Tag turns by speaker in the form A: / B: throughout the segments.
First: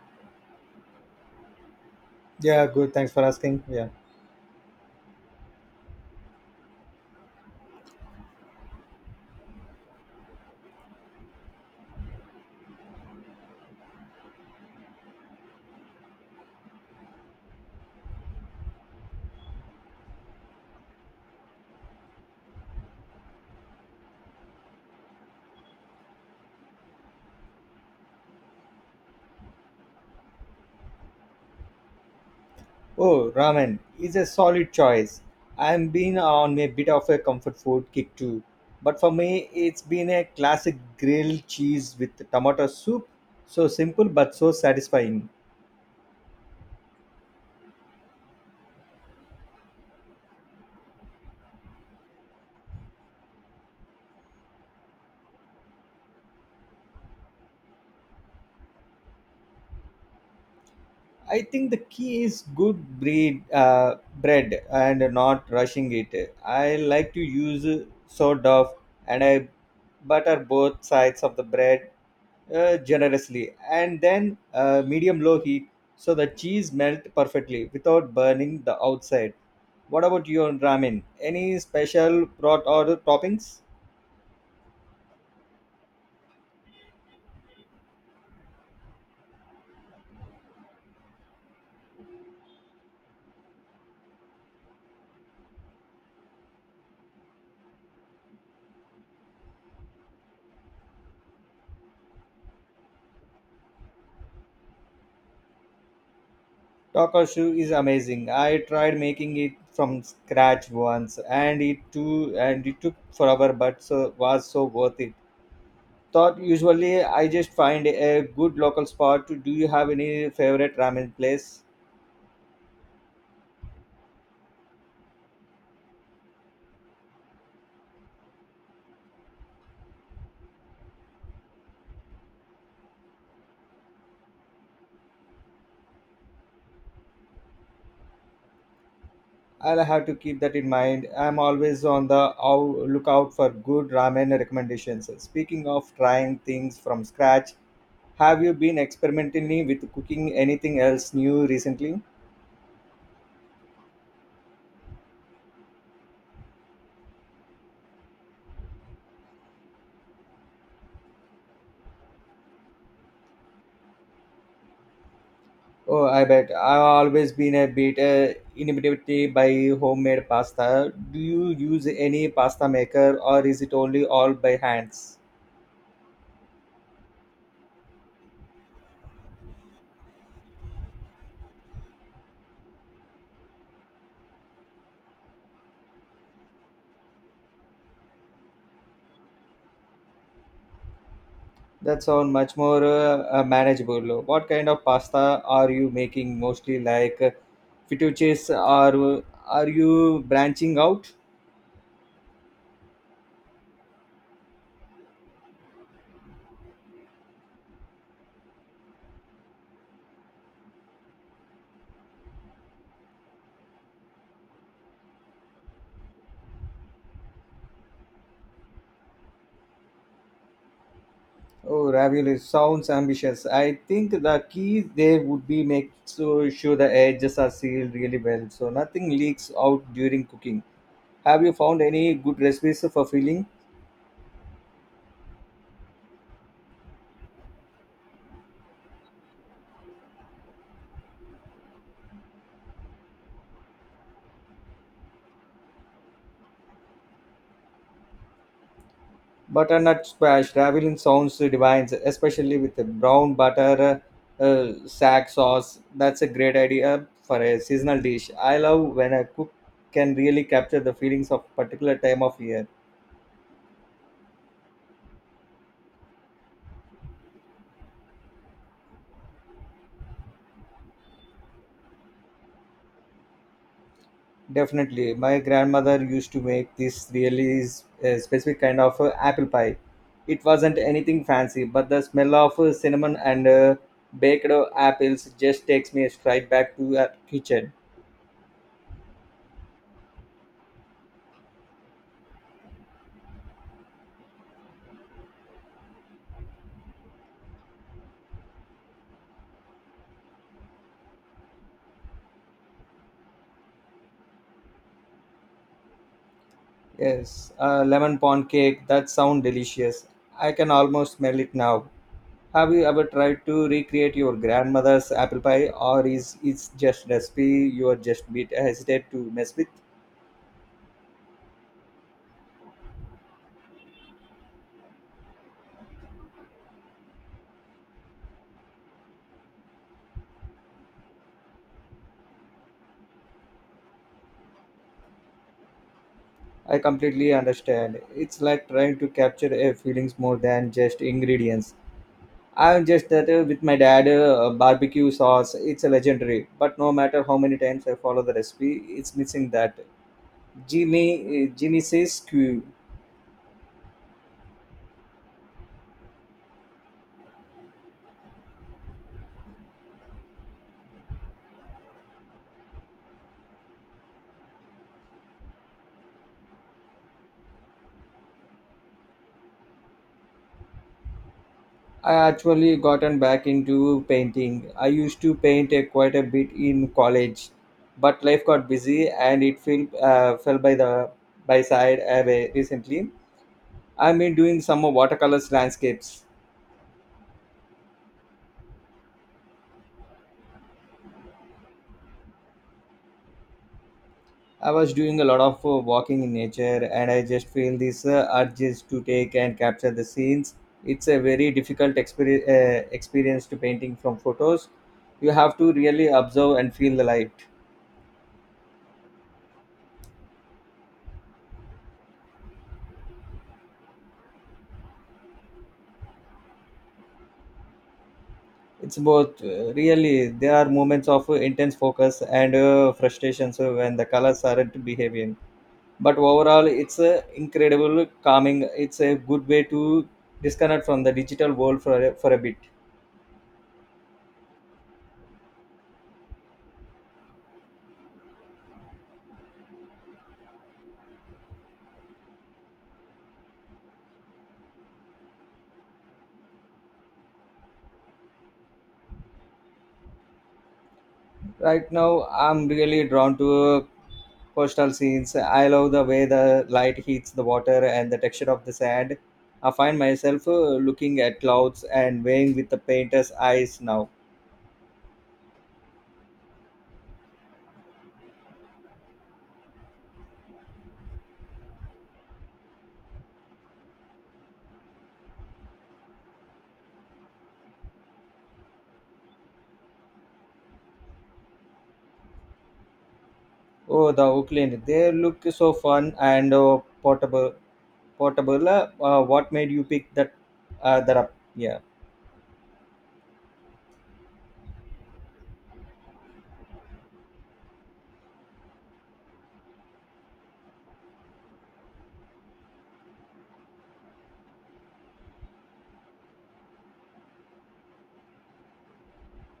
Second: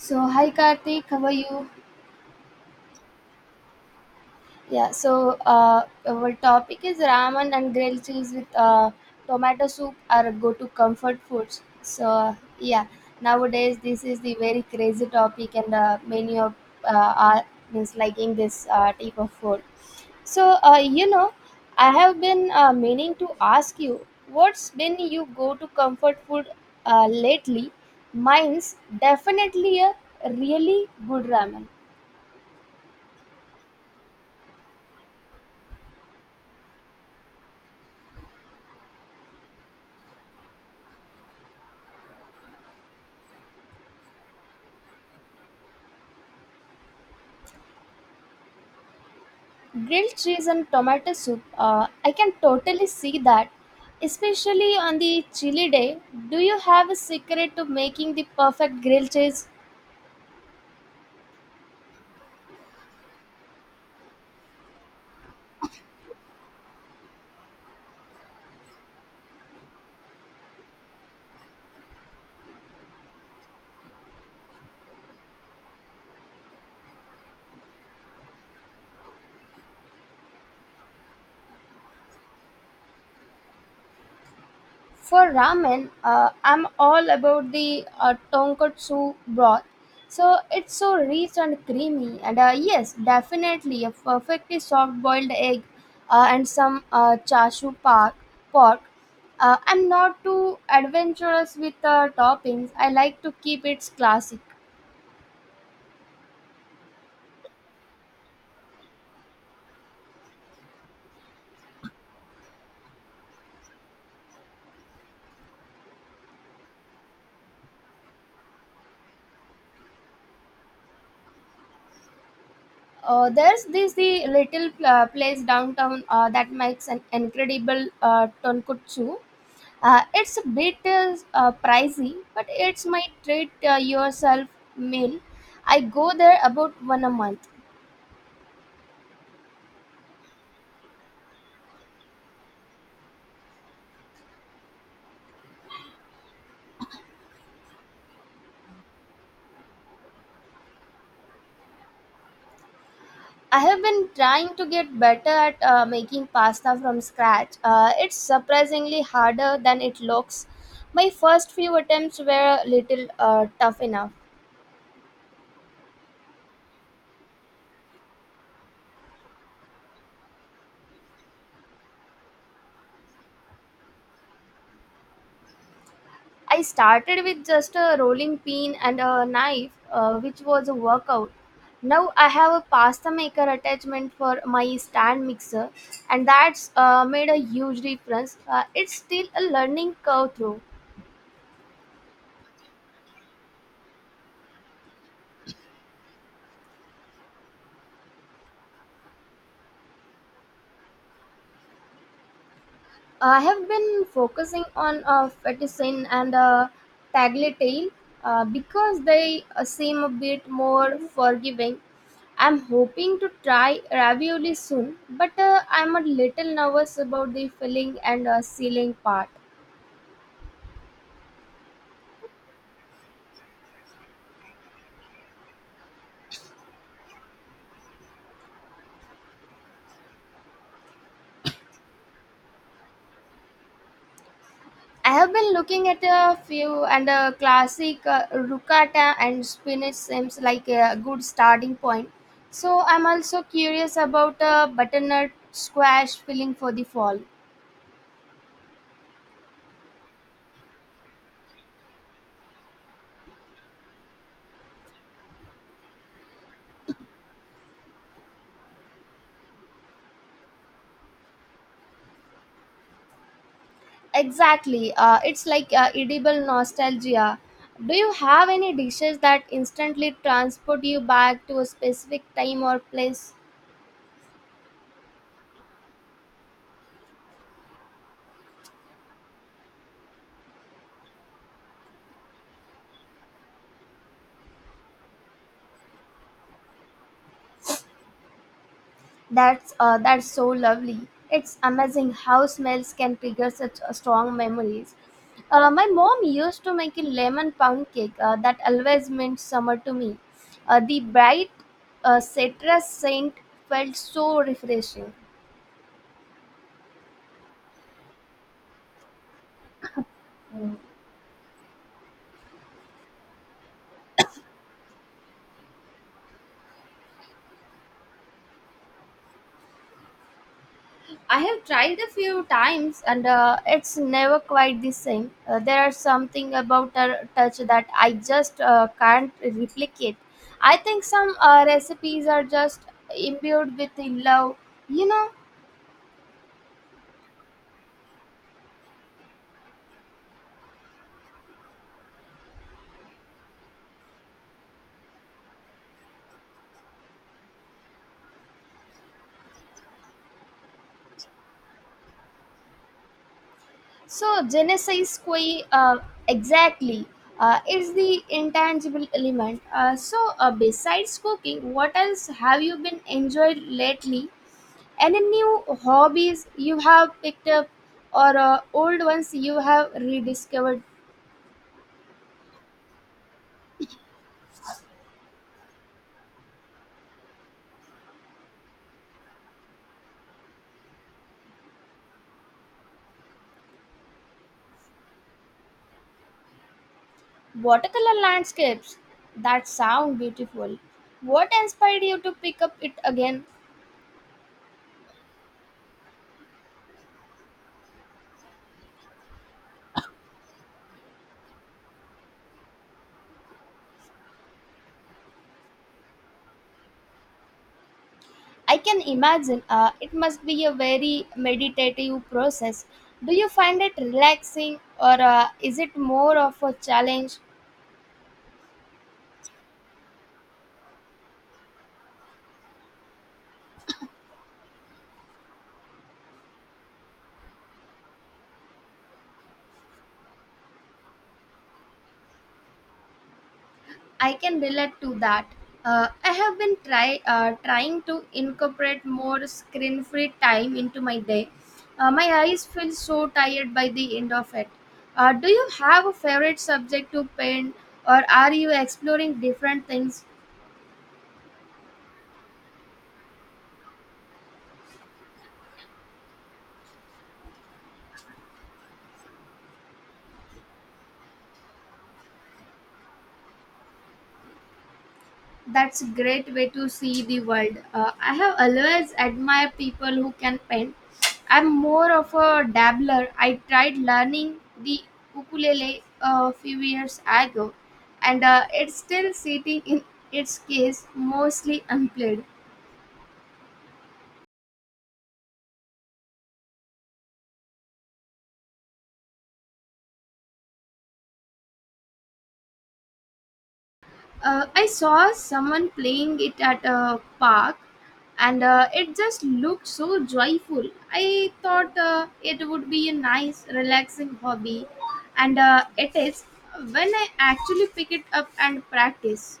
A: So, hi Karthik, how are you?
B: Yeah, good. Thanks for asking. Yeah.
A: Yeah, so our topic is ramen and grilled cheese with tomato soup are go to comfort foods. So, yeah, nowadays this is the very crazy topic, and many of are means liking this type of food. So, I have been meaning to ask you what's been you go to comfort food lately? Mine's definitely a really good ramen.
B: Oh, ramen is a solid choice. I'm been on a bit of a comfort food kick too. But for me, it's been a classic grilled cheese with tomato soup. So simple but so satisfying.
A: Grilled cheese and tomato soup, I can totally see that, especially on the chilly day. Do you have a secret to making the perfect grilled cheese?
B: I think the key is good breed bread and not rushing it. I like to use sort of, and I butter both sides of the bread generously and then medium low heat so the cheese melt perfectly without burning the outside. What about your ramen? Any special broth or toppings?
A: For ramen, I'm all about the tonkatsu broth. So it's so rich and creamy, and yes, definitely a perfectly soft boiled egg, and some chashu park pork. I'm not too adventurous with toppings. I like to keep it classic.
B: Takashu is amazing. I tried making it from scratch once, and it too, and it took forever, but so was so worth it. Thought usually I just find a good local spot. Do you have any favorite ramen place?
A: There's this the little place downtown that makes an incredible tonkotsu. It's a bit pricey, but it's my treat yourself meal. I go there about one a month.
B: I'll have to keep that in mind. I'm always on the lookout for good ramen recommendations. Speaking of trying things from scratch, have you been experimenting with cooking anything else new recently?
A: I have been trying to get better at making pasta from scratch. It's surprisingly harder than it looks. My first few attempts were a little tough enough.
B: Oh, I bet. I've always been a bit intimidated by homemade pasta. Do you use any pasta maker or is it only all by hands?
A: I started with just a rolling pin and a knife, which was a workout. Now I have a pasta maker attachment for my stand mixer, and that's made a huge difference. It's still a learning curve through.
B: That sounds much more manageable. What kind of pasta are you making mostly like fettuccine or are you branching out?
A: I have been focusing on fettuccine and tagliatelle because they seem a bit more forgiving. I'm hoping to try ravioli soon, but I'm a little nervous about the filling and sealing part.
B: Oh, ravioli sounds ambitious. I think the key there would be make so sure the edges are sealed really well so nothing leaks out during cooking. Have you found any good recipes for filling?
A: I have been looking at a few, and a classic ricotta and spinach seems like a good starting point. So I'm also curious about a butternut squash filling for the fall.
B: Butternut squash ravioli sounds divine, especially with the brown butter sack sauce. That's a great idea for a seasonal dish. I love when a cook can really capture the feelings of particular time of year.
A: Exactly, it's like edible nostalgia. Do you have any dishes that instantly transport you back to a specific time or place?
B: Definitely, my grandmother used to make this specific kind of apple pie. It wasn't anything fancy, but the smell of cinnamon and baked apples just takes me straight back to her kitchen.
A: That's so lovely. It's amazing how smells can trigger such strong memories. My mom used to make a lemon pound cake that always meant summer to me. The bright citrus scent felt so refreshing.
B: Yes, lemon pound cake. That sounds delicious. I can almost smell it now. Have you ever tried to recreate your grandmother's apple pie, or is it's just recipe you are just bit hesitate to mess with?
A: I have tried a few times and it's never quite the same. There is something about a touch that I just can't replicate. I think some recipes are just imbued with the love, you know.
B: I completely understand. It's like trying to capture a feelings more than just ingredients. I'm just that with my dad, barbecue sauce. It's a legendary. But no matter how many times I follow the recipe, it's missing that. Jimmy, Jimmy says, "Q."
A: So, Genesis Kui, exactly, is the intangible element. So, besides cooking, what else have you been enjoyed lately? Any new hobbies you have picked up or old ones you have rediscovered?
B: I actually gotten back into painting. I used to paint quite a bit in college, but life got busy and it fell by the by side away recently. I've been doing some watercolors landscapes.
A: Watercolor landscapes, that sound beautiful. What inspired you to pick up it again?
B: I was doing a lot of walking in nature, and I just feel this urge just to take and capture the scenes. It's a very difficult experience to painting from photos. You have to really observe and feel the life.
A: I can imagine it must be a very meditative process. Do you find it relaxing or is it more of a challenge?
B: It's both really. There are moments of intense focus and frustration so when the colors aren't behaving. But overall, it's a incredible calming. It's a good way to disconnect from the digital world for a bit.
A: I can relate to that. I have been trying to incorporate more screen-free time into my day. My eyes feel so tired by the end of it. Do you have a favorite subject to paint, or are you exploring different things?
B: Right now, I'm really drawn to coastal scenes. I love the way the light hits the water and the texture of the sand. I find myself looking at clouds and weighing with the painter's eyes now.
A: That's a great way to see the world. I have always admired people who can paint. I'm more of a dabbler. I tried learning the ukulele a few years ago, and it's still sitting in its case, mostly unplayed.
B: Oh, the Oakland. They look so fun and portable. Portable. What made you pick that? That up? Yeah,
A: I saw someone playing it at a park, and it just looked so joyful. I thought it would be a nice, relaxing hobby, and it is when I actually pick it up and practice.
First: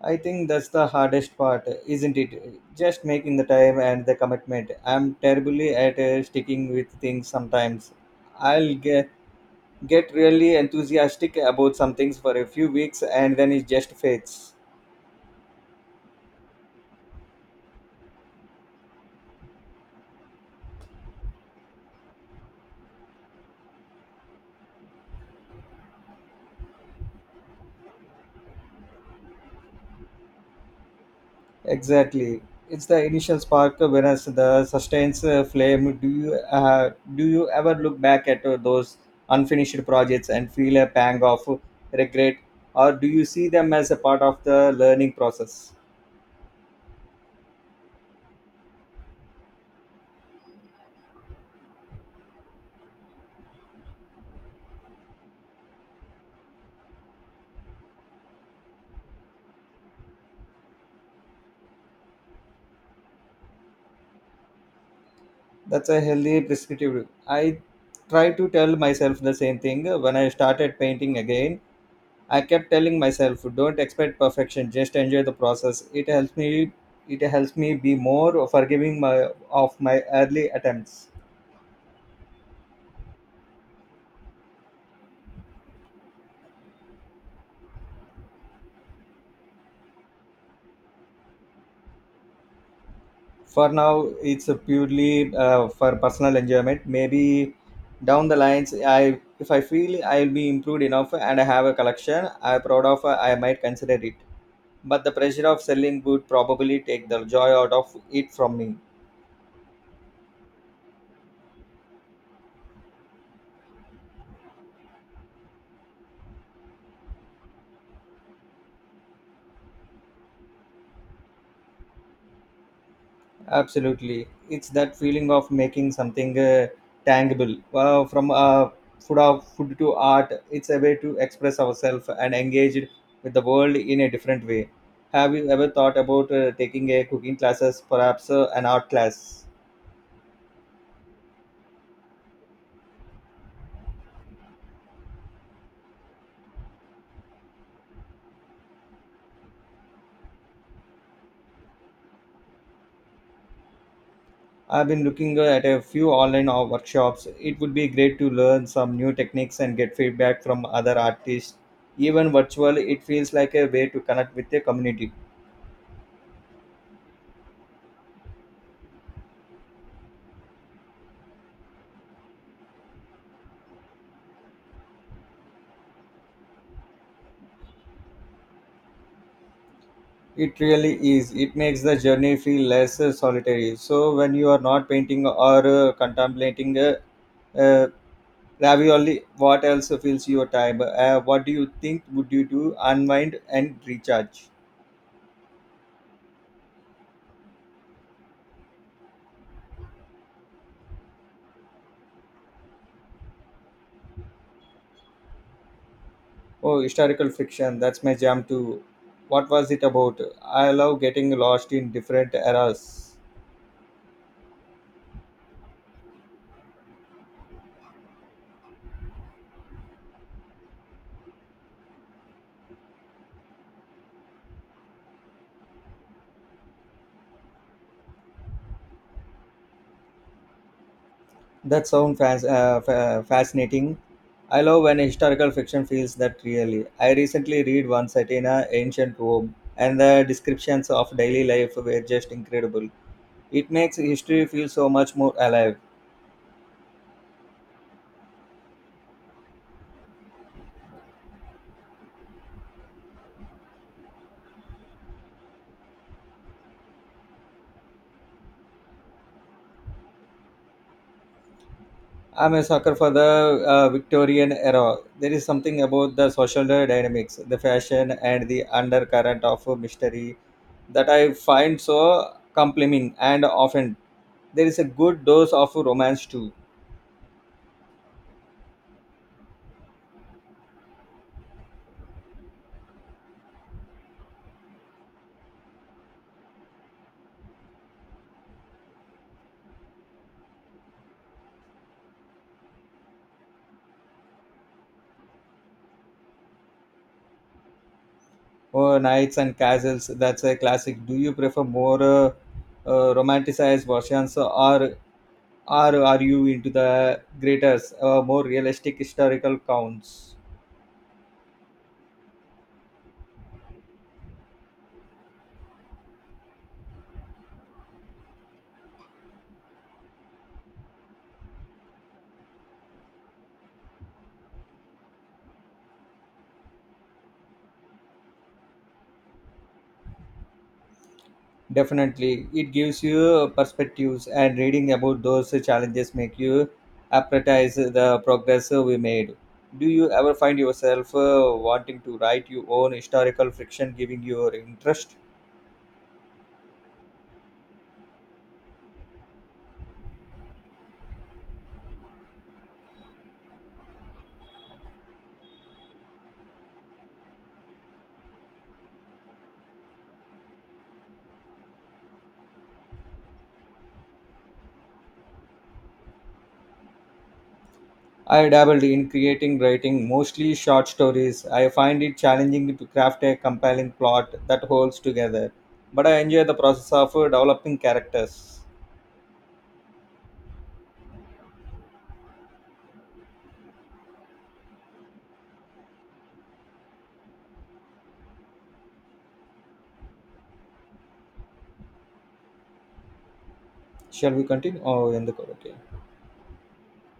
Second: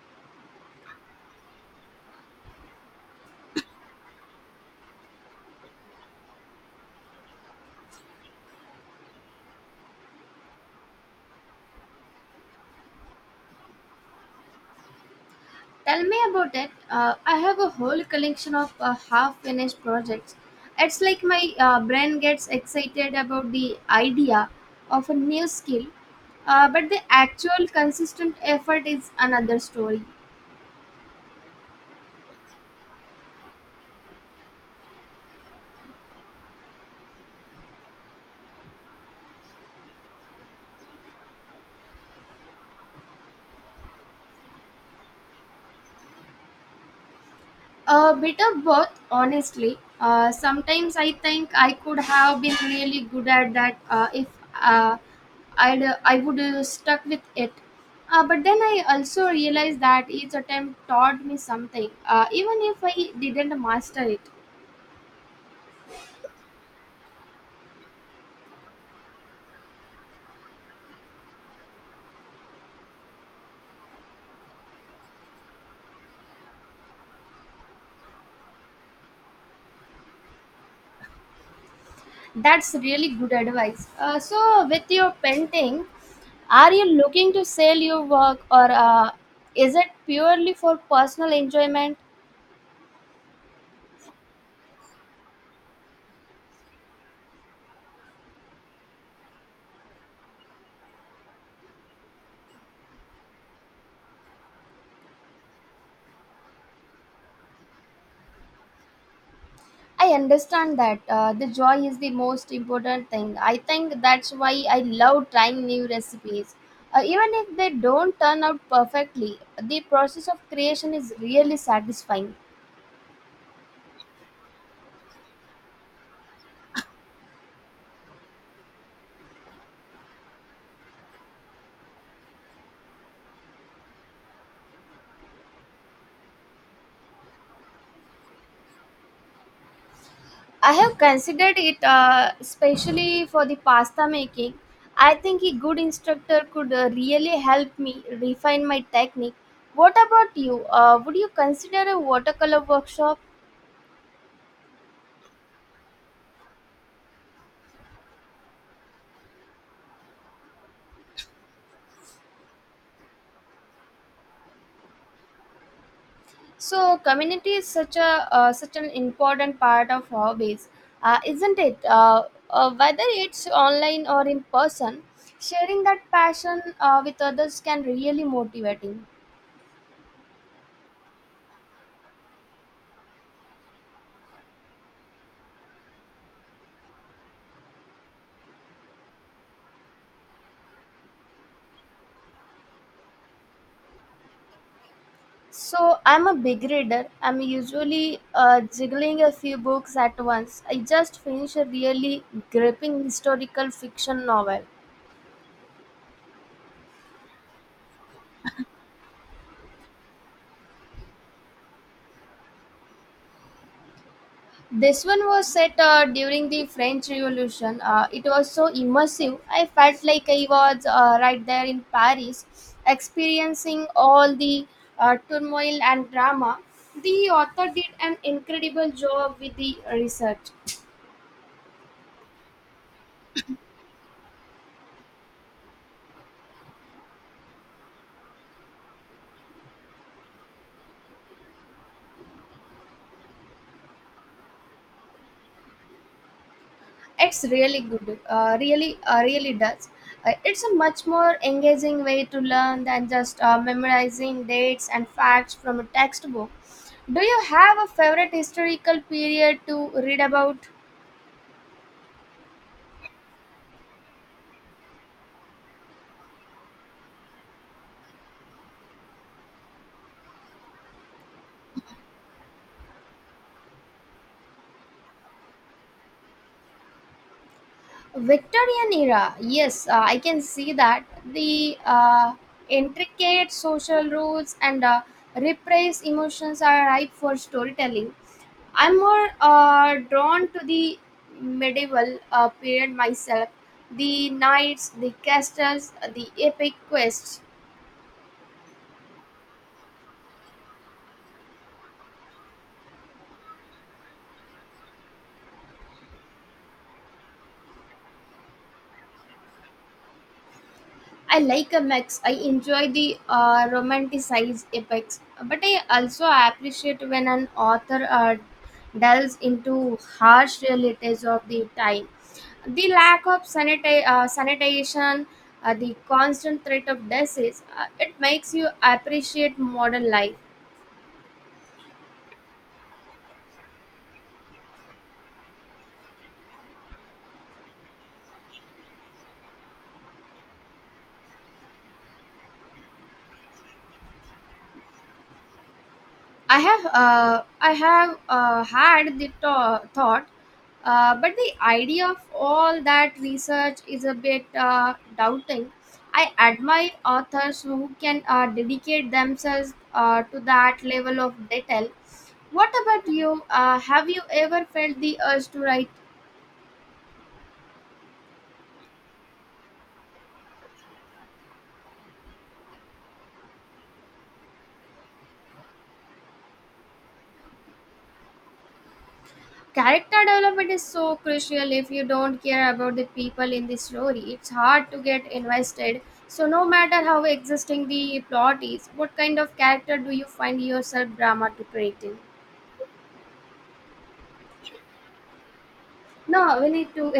B: I think that's the hardest part, isn't it? Just making the time and the commitment. I'm terribly at sticking with things sometimes. I'll get really enthusiastic about some things for a few weeks and then it just fades.
A: Tell me about it. I have a whole collection of half finished projects. It's like my brain gets excited about the idea of a new skill, but the actual consistent effort is another story.
B: Exactly. It's the initial spark whereas the sustains flame. Do you ever look back at those unfinished projects and feel a pang of regret or do you see them as a part of the learning process?
A: A bit of both, honestly. Sometimes I think I could have been really good at that if uh, I would stuck with it. But then I also realized that each attempt taught me something, even if I didn't master it.
B: That's a healthy prescriptive. I try to tell myself the same thing when I started painting again. I kept telling myself, don't expect perfection, just enjoy the process. It helps me be more forgiving of my early attempts.
A: That's really good advice. So, with your painting, are you looking to sell your work, or is it purely for personal enjoyment?
B: For now it's a purely for personal enjoyment maybe down the lines I if I feel I'll be improved enough and I have a collection I'm proud of I might consider it but the pressure of selling would probably take the joy out of it from me.
A: I understand that the joy is the most important thing. I think that's why I love trying new recipes. Even if they don't turn out perfectly, the process of creation is really satisfying.
B: Absolutely. It's that feeling of making something tangible from food to art. It's a way to express ourselves and engage with the world in a different way. Have you ever thought about taking a cooking classes, perhaps an art class?
A: I have considered it, especially for the pasta making. I think a good instructor could really help me refine my technique. What about you? Would you consider a watercolor workshop?
B: I've been looking at a few online workshops. It would be great to learn some new techniques and get feedback from other artists. Even virtual, it feels like a way to connect with the community.
A: So community is such an important part of hobbies, isn't it? Whether it's online or in person, sharing that passion with others can really motivating.
B: It really is. It makes the journey feel less solitary. So when you are not painting or contemplating uh, ravioli, what else fills your time? What do you think would you do? Unwind and recharge.
A: So I'm a big reader. I'm usually jiggling a few books at once. I just finished a really gripping historical fiction novel.
B: Oh, historical fiction. That's my jam too. What was it about? I love getting lost in different eras.
A: This one was set during the French Revolution. It was so immersive. I felt like I was right there in Paris, experiencing all the turmoil and drama. The author did an incredible job with the research.
B: That sounds fascinating. I love when historical fiction feels that really. I recently read one set in a ancient Rome, and the descriptions of daily life were just incredible. It makes history feel so much more alive.
A: It's really good. Really, really does. It's a much more engaging way to learn than just memorizing dates and facts from a textbook. Do you have a favorite historical period to read about?
B: I'm a sucker for the Victorian era. There is something about the social dynamics, the fashion, and the undercurrent of mystery that I find so compelling and often. There is a good dose of romance too.
A: Victorian era, yes, I can see that the intricate social rules and repressed emotions are ripe for storytelling. I'm more drawn to the medieval period myself. The knights, the castles, the epic quests.
B: Oh, knights and castles. That's a classic. Do you prefer more romanticized versions, or are you into the greater, more realistic historical counts?
A: I like a mix. I enjoy the romanticized epics, but I also appreciate when an author delves into harsh realities of the time. The lack of sanitation, the constant threat of disease, it makes you appreciate modern life.
B: Definitely, it gives you perspectives, and reading about those challenges make you appreciate the progress we made. Do you ever find yourself wanting to write your own historical fiction, giving your interest?
A: I have had the thought, but the idea of all that research is a bit doubting. I admire authors who can dedicate themselves to that level of detail. What about you? Have you ever felt the urge to write?
B: I dabbled in creating writing, mostly short stories. I find it challenging to craft a compelling plot that holds together, but I enjoy the process of developing characters.
A: Character development is so crucial. If you don't care about the people in the story, it's hard to get invested. So no matter how existing the plot is, what kind of character do you find yourself drama to creating?
B: Shall we continue? Oh, in the okay.
A: Now we need to